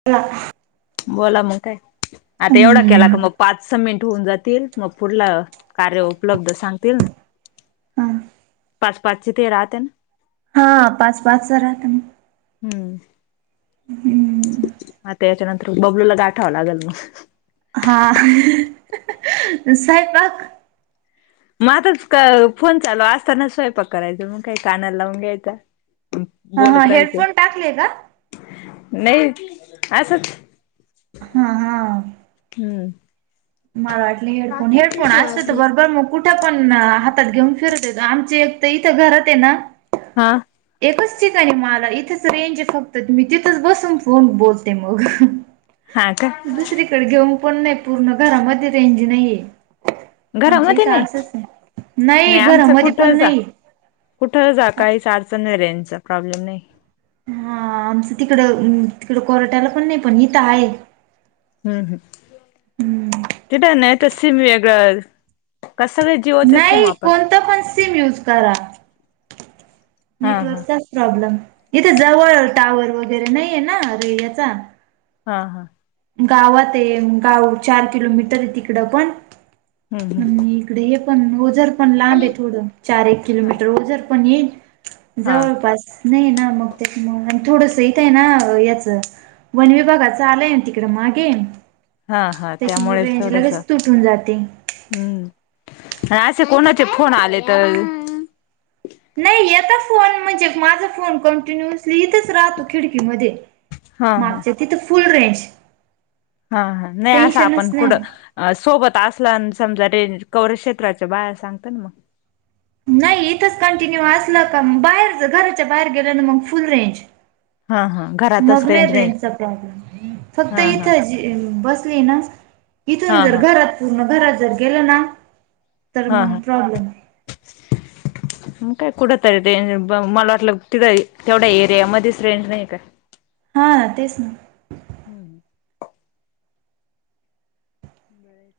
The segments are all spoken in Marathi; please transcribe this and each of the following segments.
[inaudible] बोला मग काय? आता एवढा केला का मग पाच स मिनट होऊन जातील. मग पुढला कार्य उपलब्ध सांगतील. पाच पाच ते राहात ना. हा पाच पाच च राहत. हम्म. हम्म. त्याच्यानंतर बबलूला गाठावं लागेल मग. हा मग स्वैपाक. म आताच फोन चालू असताना स्वयंपाक करायच मग काही कानाला लावून घ्यायचा. हा हा बोलत राहायचं, हेडफोन टाकले का नाही असंच. हम हा. हम्म. मला वाटले हेडफोन काकी हेडफोन किती असत तर वाजले बरोबर मग. कुठं पण हातात घेऊन फिरत पाच य आमची एक तर इथं घरात आहे ना. हा. एकच ठिकाणी मला इथेच रेंज फक्त मी तिथंच बसून फोन बोलते मग. हा का दुसरीकडे घेऊन पण नाही पूर्ण घरामध्ये रेंजी नाही. आमची घरामध्ये इथं नाही असचं ये, नाही आमचं घरामध्ये कुठं पण जा नाही. कुठं जा काही आडचण नाही रेजच प्रॉब्लेम नाही. हा आमचं तिकडं -तिकडं कोरटाला पण नाही पण इथं आहे. हम्म- हम्, हम्म तिथं नाही त सीम वेगळं का सगळेच जियो चे सीम नाही वापरतात? कोणतं पण सिम यूज करा, हा हा नेटवर्कचा च प्रॉब्लेम इथे जवळ टॉवर वगैरे नाहीये ना अरे याचा हा- हा. गावात ये, गाव चार किलोमीटर ये तिकडं पण हम्म- हम्. आणि इकडे हे पण ओझर पण लांब ये थोडं चार एक हा किलोमीटर ओझर पण येईल. हा जवळपास नाही ना मग त्याच्यामुळं मग थोडस इथं य ना याचं वन विभागाचं आलंय ना ति तिकडं मागे हा हा त्याच्यामुळं त्यामुळेच रेंज थोडस लगेच तुटून जाती. हम्म, असं कोणाचे फोन आले तर नाही येता फोन म्हणजे माझा फोन कंटिन्युअसली इथेच राहतो खिडकीमध्ये. हा हा मागच्या तिथं फुल रेंज. हा- हा, नाही असं आपण टेन्शनच कुडं नाही. अ सोबत असला आणि समजा रेंज कौरेज क्षेत्राच्या बाहेर सांगत ना मग नाही इथंच कंटिन्यू असलं तर म जर का बाहेरच घराच्या बाहेर गेलं ना मग फुल रेंज हा- हा, घर मग नाही रेंज चा प्रॉब्लेम फक्त हा हा इथं चे. बसली ना इथून हा जर हा घरात पूर्ण घरात जर गेलं ना तर मग प्रॉब्लेम [inaudible] म काय कुडं तरी रेंज मला वाटलं तिथं तेवढ्या एरिया मध्येच रेंज नाही काय? हा तेच ना. हम्म,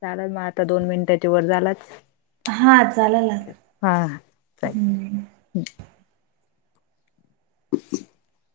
चालंल म आता दोन मिनिटाच्या वर झालंत. हा चालंल ना हा, चालेल [inaudible]